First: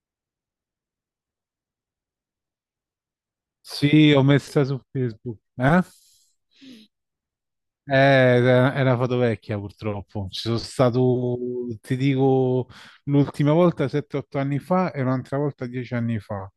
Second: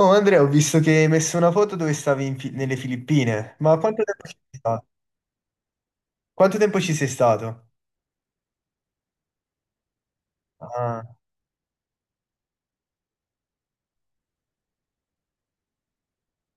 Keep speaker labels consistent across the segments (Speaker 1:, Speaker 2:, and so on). Speaker 1: Oh Andrea, ho visto che hai messo una foto dove stavi in nelle Filippine, ma quanto
Speaker 2: Sì, ho
Speaker 1: tempo ci sei
Speaker 2: messa su
Speaker 1: stato?
Speaker 2: Facebook. Eh?
Speaker 1: Quanto tempo ci sei stato?
Speaker 2: Era una foto vecchia purtroppo. Ci sono
Speaker 1: Ah,
Speaker 2: stato, ti dico, l'ultima volta 7-8 anni fa e un'altra volta 10 anni fa.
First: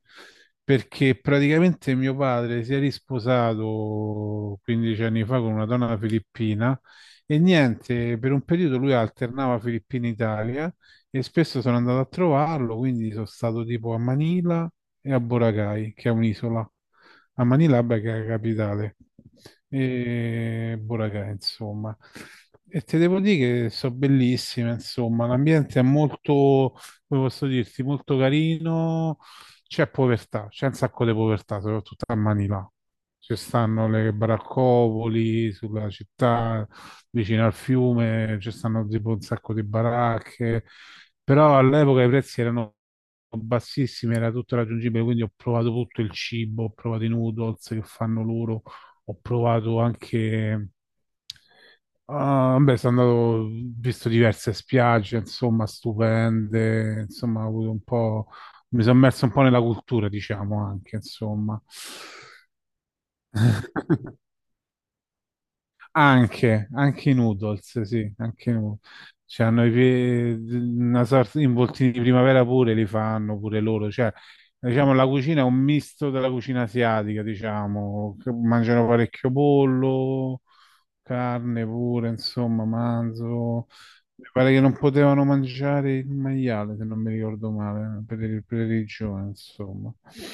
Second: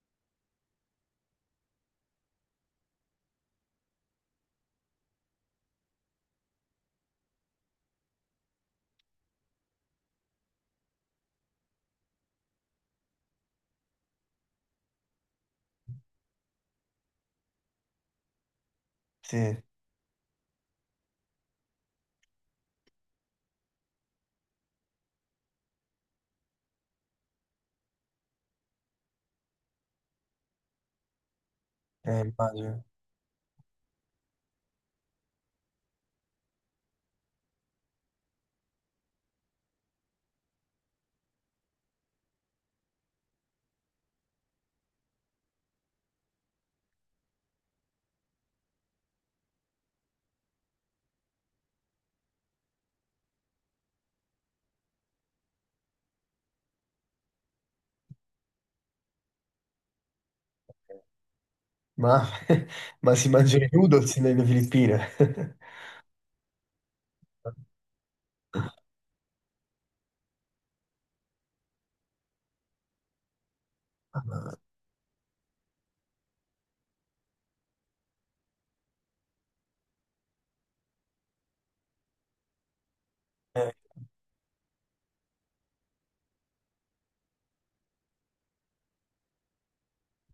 Speaker 2: Perché praticamente mio padre si è risposato 15 anni fa con una donna filippina e niente, per un periodo lui alternava Filippina-Italia e spesso sono andato a trovarlo, quindi sono stato tipo a Manila e a Boracay, che è un'isola, a Manilava, che è la capitale,
Speaker 1: sì,
Speaker 2: e Boracay, insomma. E te devo dire che sono bellissime, insomma, l'ambiente è molto, come posso dirti, molto carino, c'è povertà, c'è un sacco di povertà, soprattutto a Manila.
Speaker 1: immagino.
Speaker 2: Ci stanno le baraccopoli sulla città, vicino al fiume, ci stanno tipo un sacco di baracche, però all'epoca i prezzi erano bassissime, era tutto raggiungibile, quindi ho provato tutto il cibo, ho provato i noodles che fanno loro, ho provato anche... Ah, beh, sono andato, ho visto diverse spiagge, insomma, stupende, insomma, ho avuto un po'... mi sono immerso un po' nella cultura, diciamo, anche, insomma.
Speaker 1: Ma, ma si mangiano i noodles nelle Filippine?
Speaker 2: Anche i noodles, sì, anche i noodles. Cioè, hanno una sorta di involtini di primavera pure li fanno pure loro. Cioè, diciamo, la cucina è un misto della cucina asiatica, diciamo, che mangiano parecchio pollo, carne pure, insomma, manzo.
Speaker 1: Eh,
Speaker 2: Mi pare che non potevano mangiare il maiale, se non mi ricordo male, per religione, insomma.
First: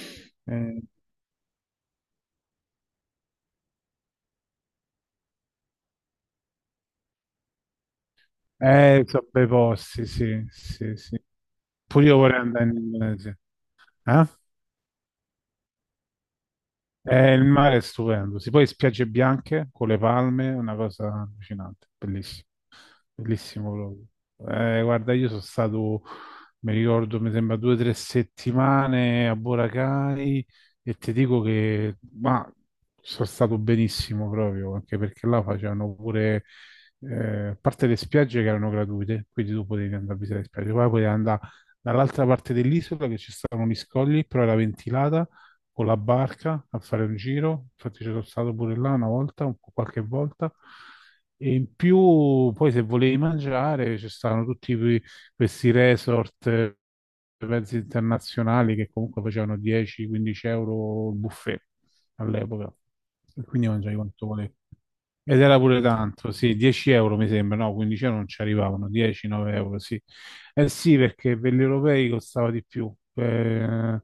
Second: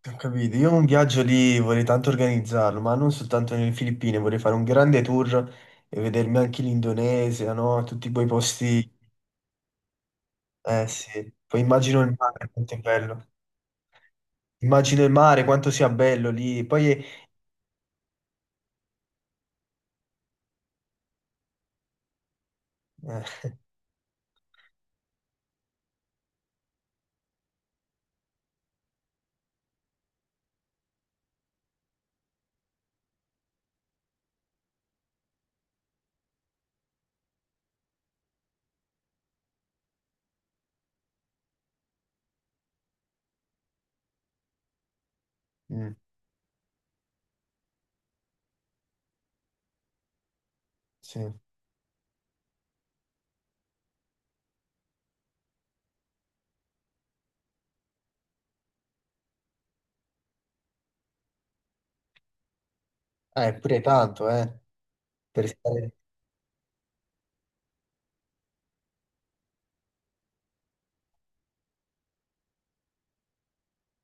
Speaker 1: Ho capito, io
Speaker 2: Eh,
Speaker 1: un viaggio lì vorrei tanto organizzarlo, ma non soltanto nelle Filippine, vorrei fare un grande tour e vedermi anche l'Indonesia, no? Tutti quei posti...
Speaker 2: eh, so bei posti, sì,
Speaker 1: Eh
Speaker 2: sì, sì.
Speaker 1: sì, poi immagino
Speaker 2: Pure
Speaker 1: il
Speaker 2: io vorrei
Speaker 1: mare,
Speaker 2: andare
Speaker 1: quanto
Speaker 2: in
Speaker 1: è bello.
Speaker 2: Indonesia. Eh?
Speaker 1: Immagino il mare, quanto sia bello lì. Poi
Speaker 2: Il mare è stupendo. Si poi spiagge bianche con le palme, una cosa allucinante, bellissima.
Speaker 1: eh,
Speaker 2: Bellissimo proprio. Guarda, io sono stato, mi ricordo, mi sembra 2 o 3 settimane a Boracay e ti dico che ma, sono stato benissimo proprio, anche perché là facevano pure, a parte le spiagge che erano gratuite, quindi tu potevi andare a visitare le spiagge, poi potevi andare dall'altra parte dell'isola che ci stavano gli scogli, però era ventilata con
Speaker 1: mm,
Speaker 2: la barca a fare un giro, infatti c'ero stato pure là una volta, qualche volta,
Speaker 1: sì.
Speaker 2: e in più poi se volevi mangiare ci stavano tutti questi resort, mezzi internazionali che comunque facevano 10-15 euro il buffet all'epoca, e quindi
Speaker 1: Pure
Speaker 2: mangiavi quanto
Speaker 1: tanto,
Speaker 2: volevi. Ed
Speaker 1: per
Speaker 2: era pure
Speaker 1: stare...
Speaker 2: tanto, sì, 10 euro mi sembra, no, 15 euro non ci arrivavano, 10, 9 euro, sì. Eh sì, perché per gli europei costava di più,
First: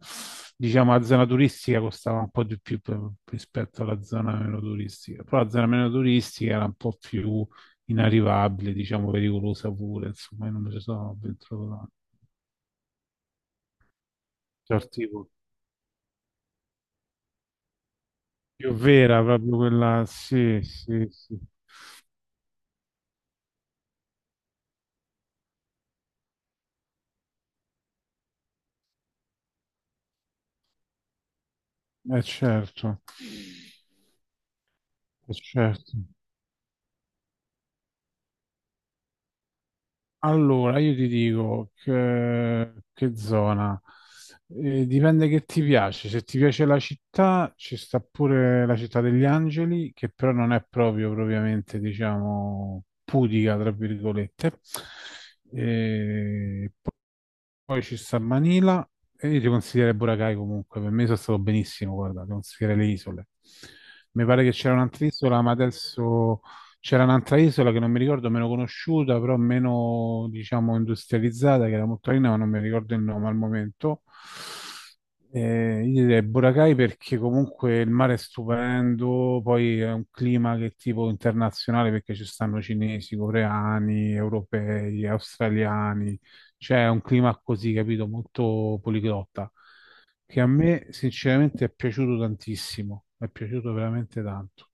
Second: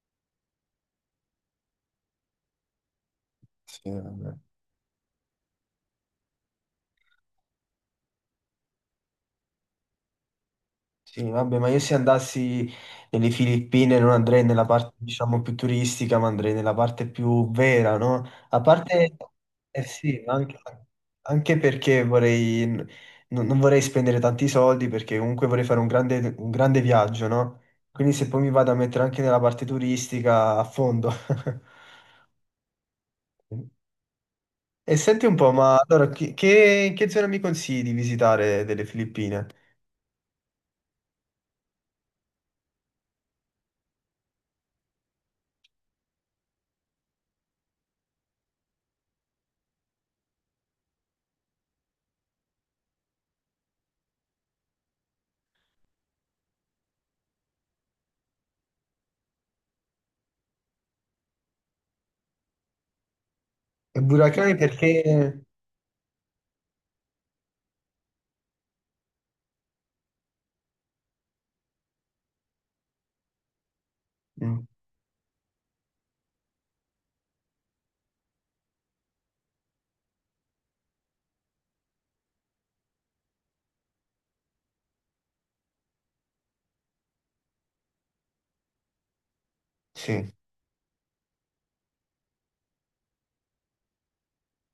Speaker 2: diciamo la zona turistica costava un po' di più rispetto
Speaker 1: Sì,
Speaker 2: alla
Speaker 1: vabbè.
Speaker 2: zona meno turistica, però la zona meno turistica era un po' più inarrivabile, diciamo pericolosa pure, insomma, io non me ci sono
Speaker 1: Sì, vabbè, ma
Speaker 2: avventurato
Speaker 1: io se
Speaker 2: tanto.
Speaker 1: andassi nelle Filippine non andrei nella
Speaker 2: Certo,
Speaker 1: parte,
Speaker 2: tipo.
Speaker 1: diciamo, più turistica, ma andrei nella parte più vera, no? A
Speaker 2: Più
Speaker 1: parte,
Speaker 2: vera, proprio
Speaker 1: eh
Speaker 2: quella,
Speaker 1: sì, ma anche,
Speaker 2: sì, sì, sì,
Speaker 1: anche perché vorrei, non vorrei spendere tanti soldi, perché comunque vorrei fare un grande viaggio, no? Quindi se poi mi vado a mettere anche nella parte turistica, a fondo.
Speaker 2: è certo,
Speaker 1: E senti
Speaker 2: è
Speaker 1: un po', ma
Speaker 2: certo.
Speaker 1: allora che zona mi consigli di visitare delle Filippine?
Speaker 2: Allora, io ti dico che zona. Dipende che ti piace. Se ti piace la città, ci sta pure la città degli angeli, che però non è proprio propriamente, diciamo, pudica, tra virgolette. Eh, poi ci sta Manila e io ti consiglierei Boracay comunque, per me sono stato benissimo, guarda, ti consiglierei le isole.
Speaker 1: E
Speaker 2: Mi pare
Speaker 1: Boracay
Speaker 2: che c'era
Speaker 1: perché...
Speaker 2: un'altra isola, ma adesso c'era un'altra isola che non mi ricordo, meno conosciuta, però meno, diciamo, industrializzata, che era molto carina, ma non mi ricordo il nome al momento.
Speaker 1: Mm,
Speaker 2: Io direi Boracay perché comunque il mare è stupendo, poi è un clima che è tipo internazionale perché ci stanno cinesi, coreani, europei, australiani, c'è un clima così, capito, molto poliglotta,
Speaker 1: sì,
Speaker 2: che a me sinceramente è piaciuto tantissimo, è piaciuto veramente tanto.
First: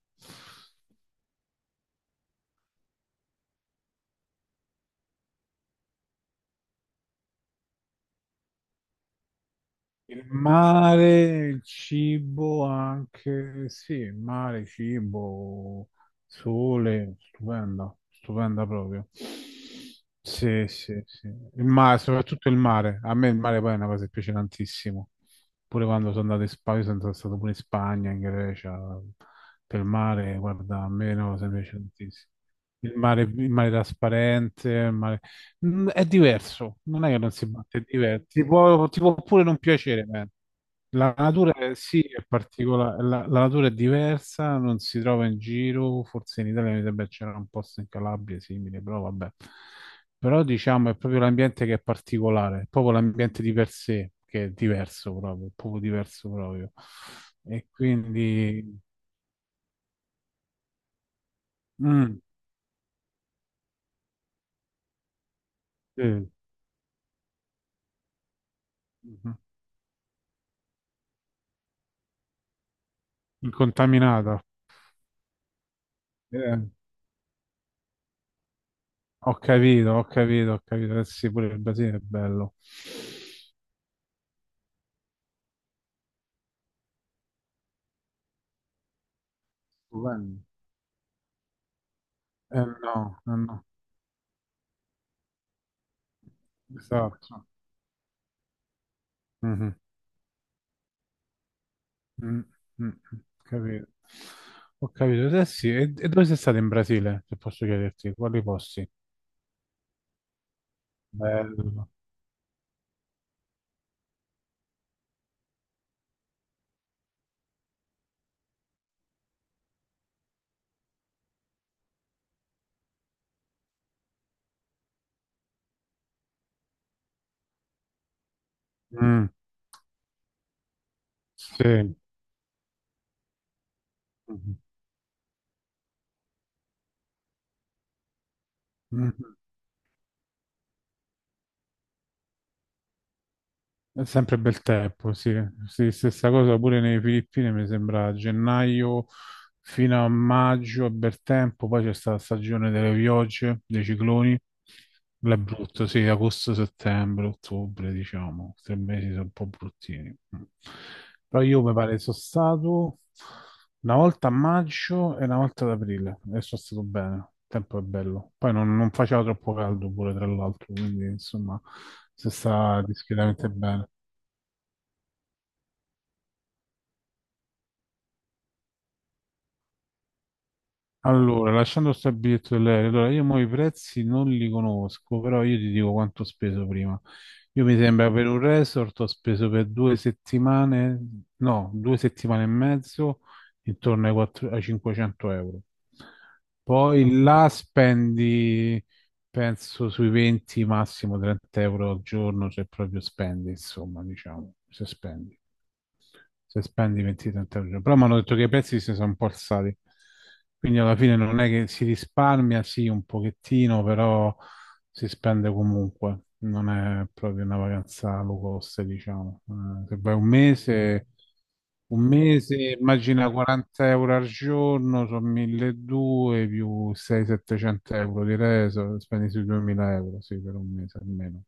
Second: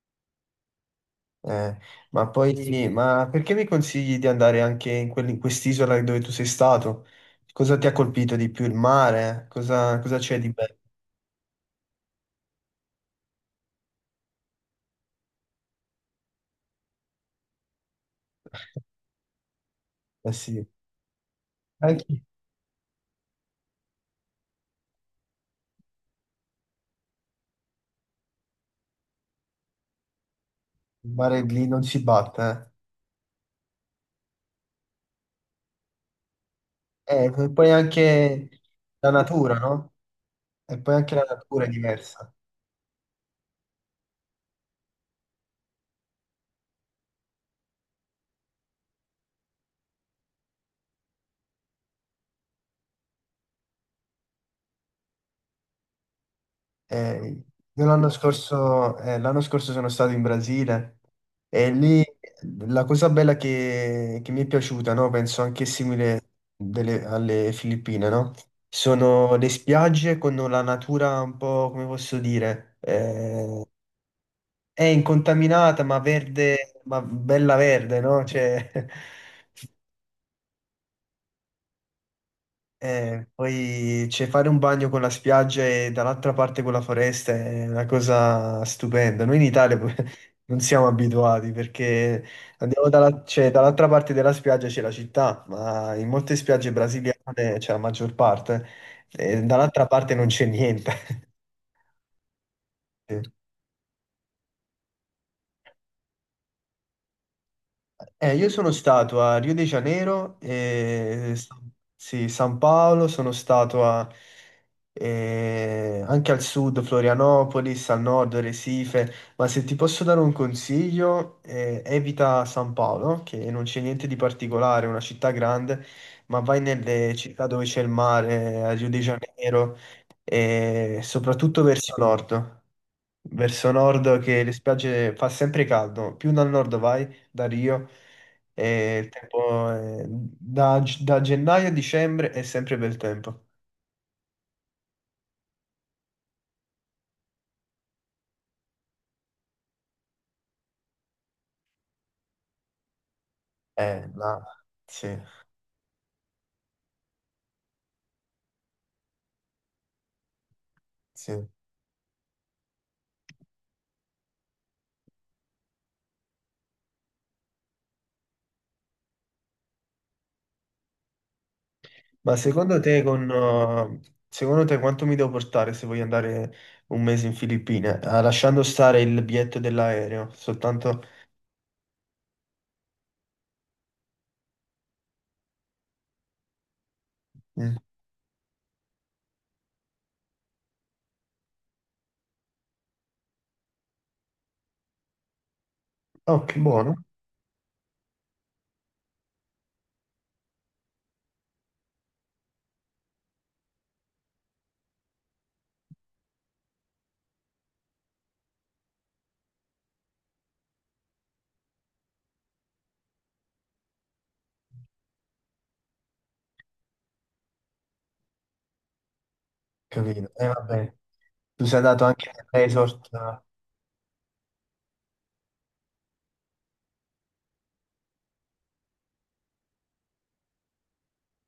Speaker 1: eh, ma poi... Ma perché mi consigli di andare anche in, in quest'isola dove tu sei stato? Cosa ti ha colpito di più? Il mare? Cosa
Speaker 2: Il
Speaker 1: c'è di bello?
Speaker 2: mare, il cibo anche, sì, mare, cibo, sole, stupenda, stupenda proprio.
Speaker 1: Eh sì,
Speaker 2: Sì, sì, sì. Il mare,
Speaker 1: anche il
Speaker 2: soprattutto il mare. A me il mare poi è una cosa che piace tantissimo. Pure quando sono andato in Spagna, sono stato pure in Spagna, in Grecia, per il mare, guarda, a me è una
Speaker 1: mare
Speaker 2: cosa che
Speaker 1: lì
Speaker 2: piace
Speaker 1: non si
Speaker 2: tantissimo.
Speaker 1: batte,
Speaker 2: Il mare trasparente, il mare- Mm, è diverso, non è che
Speaker 1: eh.
Speaker 2: non si
Speaker 1: E poi
Speaker 2: batte, è diverso. Ti
Speaker 1: anche
Speaker 2: può, ti
Speaker 1: la
Speaker 2: può pure
Speaker 1: natura,
Speaker 2: non
Speaker 1: no?
Speaker 2: piacere, ma
Speaker 1: E poi
Speaker 2: la
Speaker 1: anche la
Speaker 2: natura
Speaker 1: natura è
Speaker 2: sì, è
Speaker 1: diversa.
Speaker 2: particolare, la natura è diversa, non si trova in giro, forse in Italia mi sembra che c'era un posto in Calabria simile, però vabbè. Però diciamo è proprio l'ambiente che è particolare, è proprio l'ambiente di per sé che è diverso proprio, è proprio diverso proprio.
Speaker 1: Eh,
Speaker 2: E
Speaker 1: io
Speaker 2: quindi...
Speaker 1: l'anno scorso sono stato in Brasile e lì
Speaker 2: Mm,
Speaker 1: la cosa bella che mi è piaciuta, no? Penso anche
Speaker 2: sì,
Speaker 1: simile alle Filippine, no?
Speaker 2: mhm,
Speaker 1: Sono le spiagge con la natura un po', come posso dire,
Speaker 2: incontaminata.
Speaker 1: è incontaminata ma
Speaker 2: Eh,
Speaker 1: verde, ma bella verde, no? Cioè,
Speaker 2: Ho capito, ho capito, ho capito. Eh sì, pure il Brasile è bello.
Speaker 1: eh, poi cioè, fare un bagno con la spiaggia e dall'altra parte con la foresta è una cosa stupenda. Noi in Italia poi
Speaker 2: Stupendo.
Speaker 1: non siamo abituati perché andiamo
Speaker 2: No, eh
Speaker 1: cioè,
Speaker 2: no,
Speaker 1: dall'altra parte della spiaggia c'è la città, ma in molte spiagge
Speaker 2: esatto.
Speaker 1: brasiliane c'è la maggior parte, e
Speaker 2: Mhm,
Speaker 1: dall'altra parte non c'è niente.
Speaker 2: mm, mm, mm. Capito. Ho capito. Eh sì, e dove sei stato in Brasile, se posso chiederti? Quali
Speaker 1: Io sono
Speaker 2: posti?
Speaker 1: stato a Rio de Janeiro, e
Speaker 2: Bello.
Speaker 1: sì, San Paolo, anche al sud, Florianopolis, al nord, Recife, ma se ti posso dare un consiglio, evita San Paolo, che non c'è niente di particolare, è una città grande, ma vai nelle città dove c'è il mare, a Rio de
Speaker 2: Mm,
Speaker 1: Janeiro, e soprattutto
Speaker 2: sì.
Speaker 1: verso nord che le
Speaker 2: Mhm,
Speaker 1: spiagge fa sempre caldo, più dal nord vai, da Rio, e
Speaker 2: mhm.
Speaker 1: da, da gennaio a dicembre è sempre bel tempo.
Speaker 2: È sempre bel tempo, sì. Sì, stessa cosa pure nelle Filippine, mi sembra a gennaio fino a maggio è bel tempo, poi c'è stata la stagione delle piogge, dei cicloni,
Speaker 1: Ma sì,
Speaker 2: là è brutto, sì, agosto, settembre, ottobre, diciamo, 3 mesi sono un po' bruttini. Però
Speaker 1: sì.
Speaker 2: io mi pare sono stato una volta a maggio e una volta ad aprile e sono stato bene, il tempo è bello. Poi non faceva troppo caldo pure, tra l'altro, quindi insomma si
Speaker 1: Ma secondo
Speaker 2: sta
Speaker 1: te,
Speaker 2: discretamente bene.
Speaker 1: secondo te quanto mi devo portare se voglio andare un mese in Filippine? Ah, lasciando stare il biglietto dell'aereo, soltanto...
Speaker 2: Allora, lasciando stare il biglietto dell'aereo, allora io mo i prezzi non li conosco, però io ti dico quanto ho speso prima. Io mi
Speaker 1: Mm.
Speaker 2: sembra per un resort ho speso per 2 settimane, no, 2 settimane e mezzo, intorno ai 500 euro.
Speaker 1: Oh, che buono,
Speaker 2: Poi là spendi, penso, sui 20, massimo 30 euro al giorno, se proprio spendi, insomma, diciamo, se spendi. Se spendi 20-30 euro. Però mi hanno detto che i prezzi si sono un po' alzati. Quindi alla fine non è che si risparmia, sì, un pochettino, però si spende comunque. Non è proprio una vacanza low cost, diciamo. Se vai un
Speaker 1: capito. E vabbè,
Speaker 2: mese,
Speaker 1: tu sei andato anche nel resort.
Speaker 2: immagina 40 euro al giorno, sono 1200 più 600-700 euro di reso, spendi sui 2000 euro, sì, per un mese almeno,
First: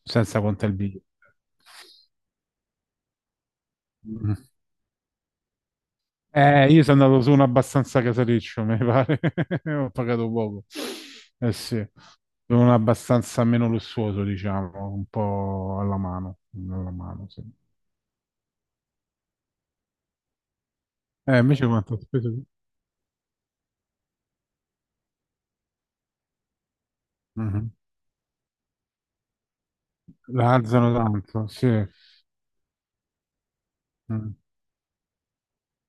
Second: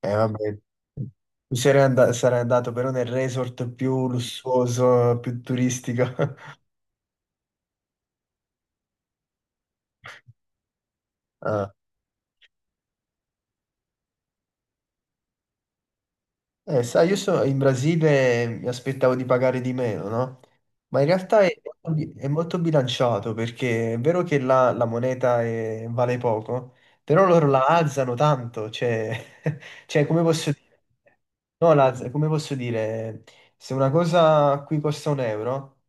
Speaker 2: senza
Speaker 1: Vabbè,
Speaker 2: contare il biglietto.
Speaker 1: sarei andato però nel resort più lussuoso, più turistico.
Speaker 2: Io sono andato su uno abbastanza casareccio, mi pare. Ho pagato poco. Eh
Speaker 1: Ah,
Speaker 2: sì, su uno abbastanza meno lussuoso, diciamo, un po' alla mano.
Speaker 1: eh,
Speaker 2: Alla
Speaker 1: sai,
Speaker 2: mano, sì.
Speaker 1: in Brasile mi aspettavo di pagare di meno, no? Ma in realtà è,
Speaker 2: Invece quanto ho
Speaker 1: è
Speaker 2: speso? Io?
Speaker 1: molto bilanciato perché è vero che là vale poco, però loro la
Speaker 2: Mhm.
Speaker 1: alzano tanto, cioè, cioè come posso
Speaker 2: La
Speaker 1: dire?
Speaker 2: alzano tanto, sì.
Speaker 1: No, come posso dire? Se una
Speaker 2: Mm,
Speaker 1: cosa qui costa un euro,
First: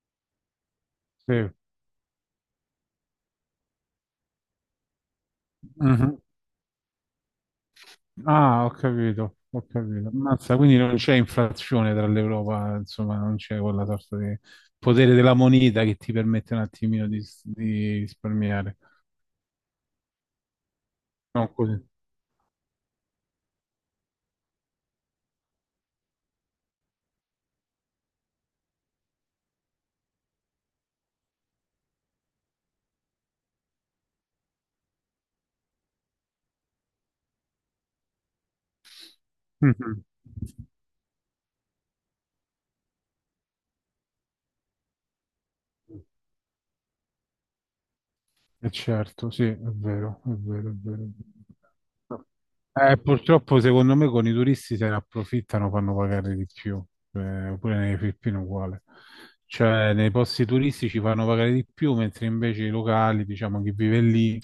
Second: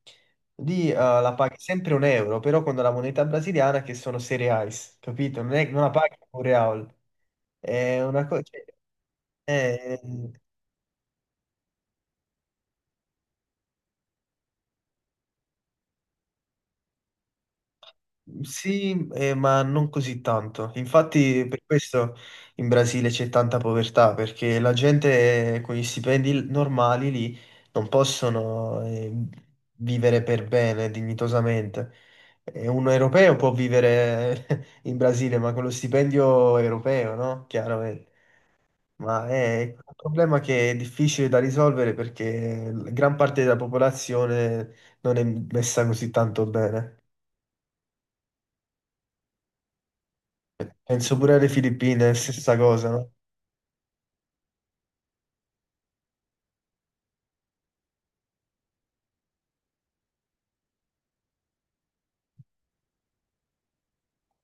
Speaker 1: lì la
Speaker 2: sì.
Speaker 1: paghi sempre un euro, però con la moneta brasiliana che sono 6 reais, capito? Non la paghi
Speaker 2: Mhm.
Speaker 1: un real. È una cosa...
Speaker 2: Ah, ho capito, ho capito. Ammazza, quindi non c'è inflazione tra l'Europa, insomma, non c'è quella sorta di potere della moneta che ti permette un attimino di risparmiare.
Speaker 1: Sì, ma non così tanto. Infatti,
Speaker 2: Non
Speaker 1: per
Speaker 2: così.
Speaker 1: questo in Brasile c'è tanta povertà, perché la gente con gli stipendi normali lì non possono vivere per bene, dignitosamente. E un europeo può vivere in Brasile, ma con lo stipendio europeo, no? Chiaramente. Ma è un
Speaker 2: Mhm.
Speaker 1: problema che è difficile da risolvere perché gran parte della popolazione non è messa così tanto bene.
Speaker 2: Eh certo, sì, è vero, è vero, è vero.
Speaker 1: Penso pure alle Filippine, è la stessa cosa, no?
Speaker 2: Purtroppo secondo me con i turisti se ne approfittano, fanno pagare di più, pure nelle Filippine uguale. Cioè nei posti turistici fanno pagare di più, mentre invece i locali, diciamo chi vive lì,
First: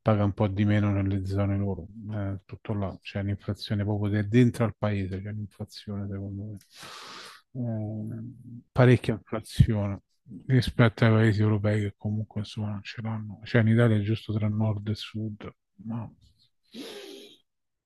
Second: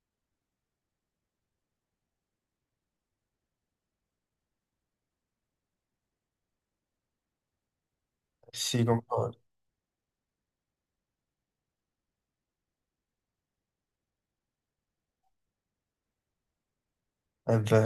Speaker 2: paga un po' di meno nelle zone loro. Tutto là, c'è un'inflazione proprio dentro al paese, c'è un'inflazione secondo me,
Speaker 1: Sì,
Speaker 2: parecchia
Speaker 1: concordo.
Speaker 2: inflazione rispetto ai paesi europei che comunque insomma non ce l'hanno. Cioè in Italia è giusto tra nord e sud, ma...
Speaker 1: È vero.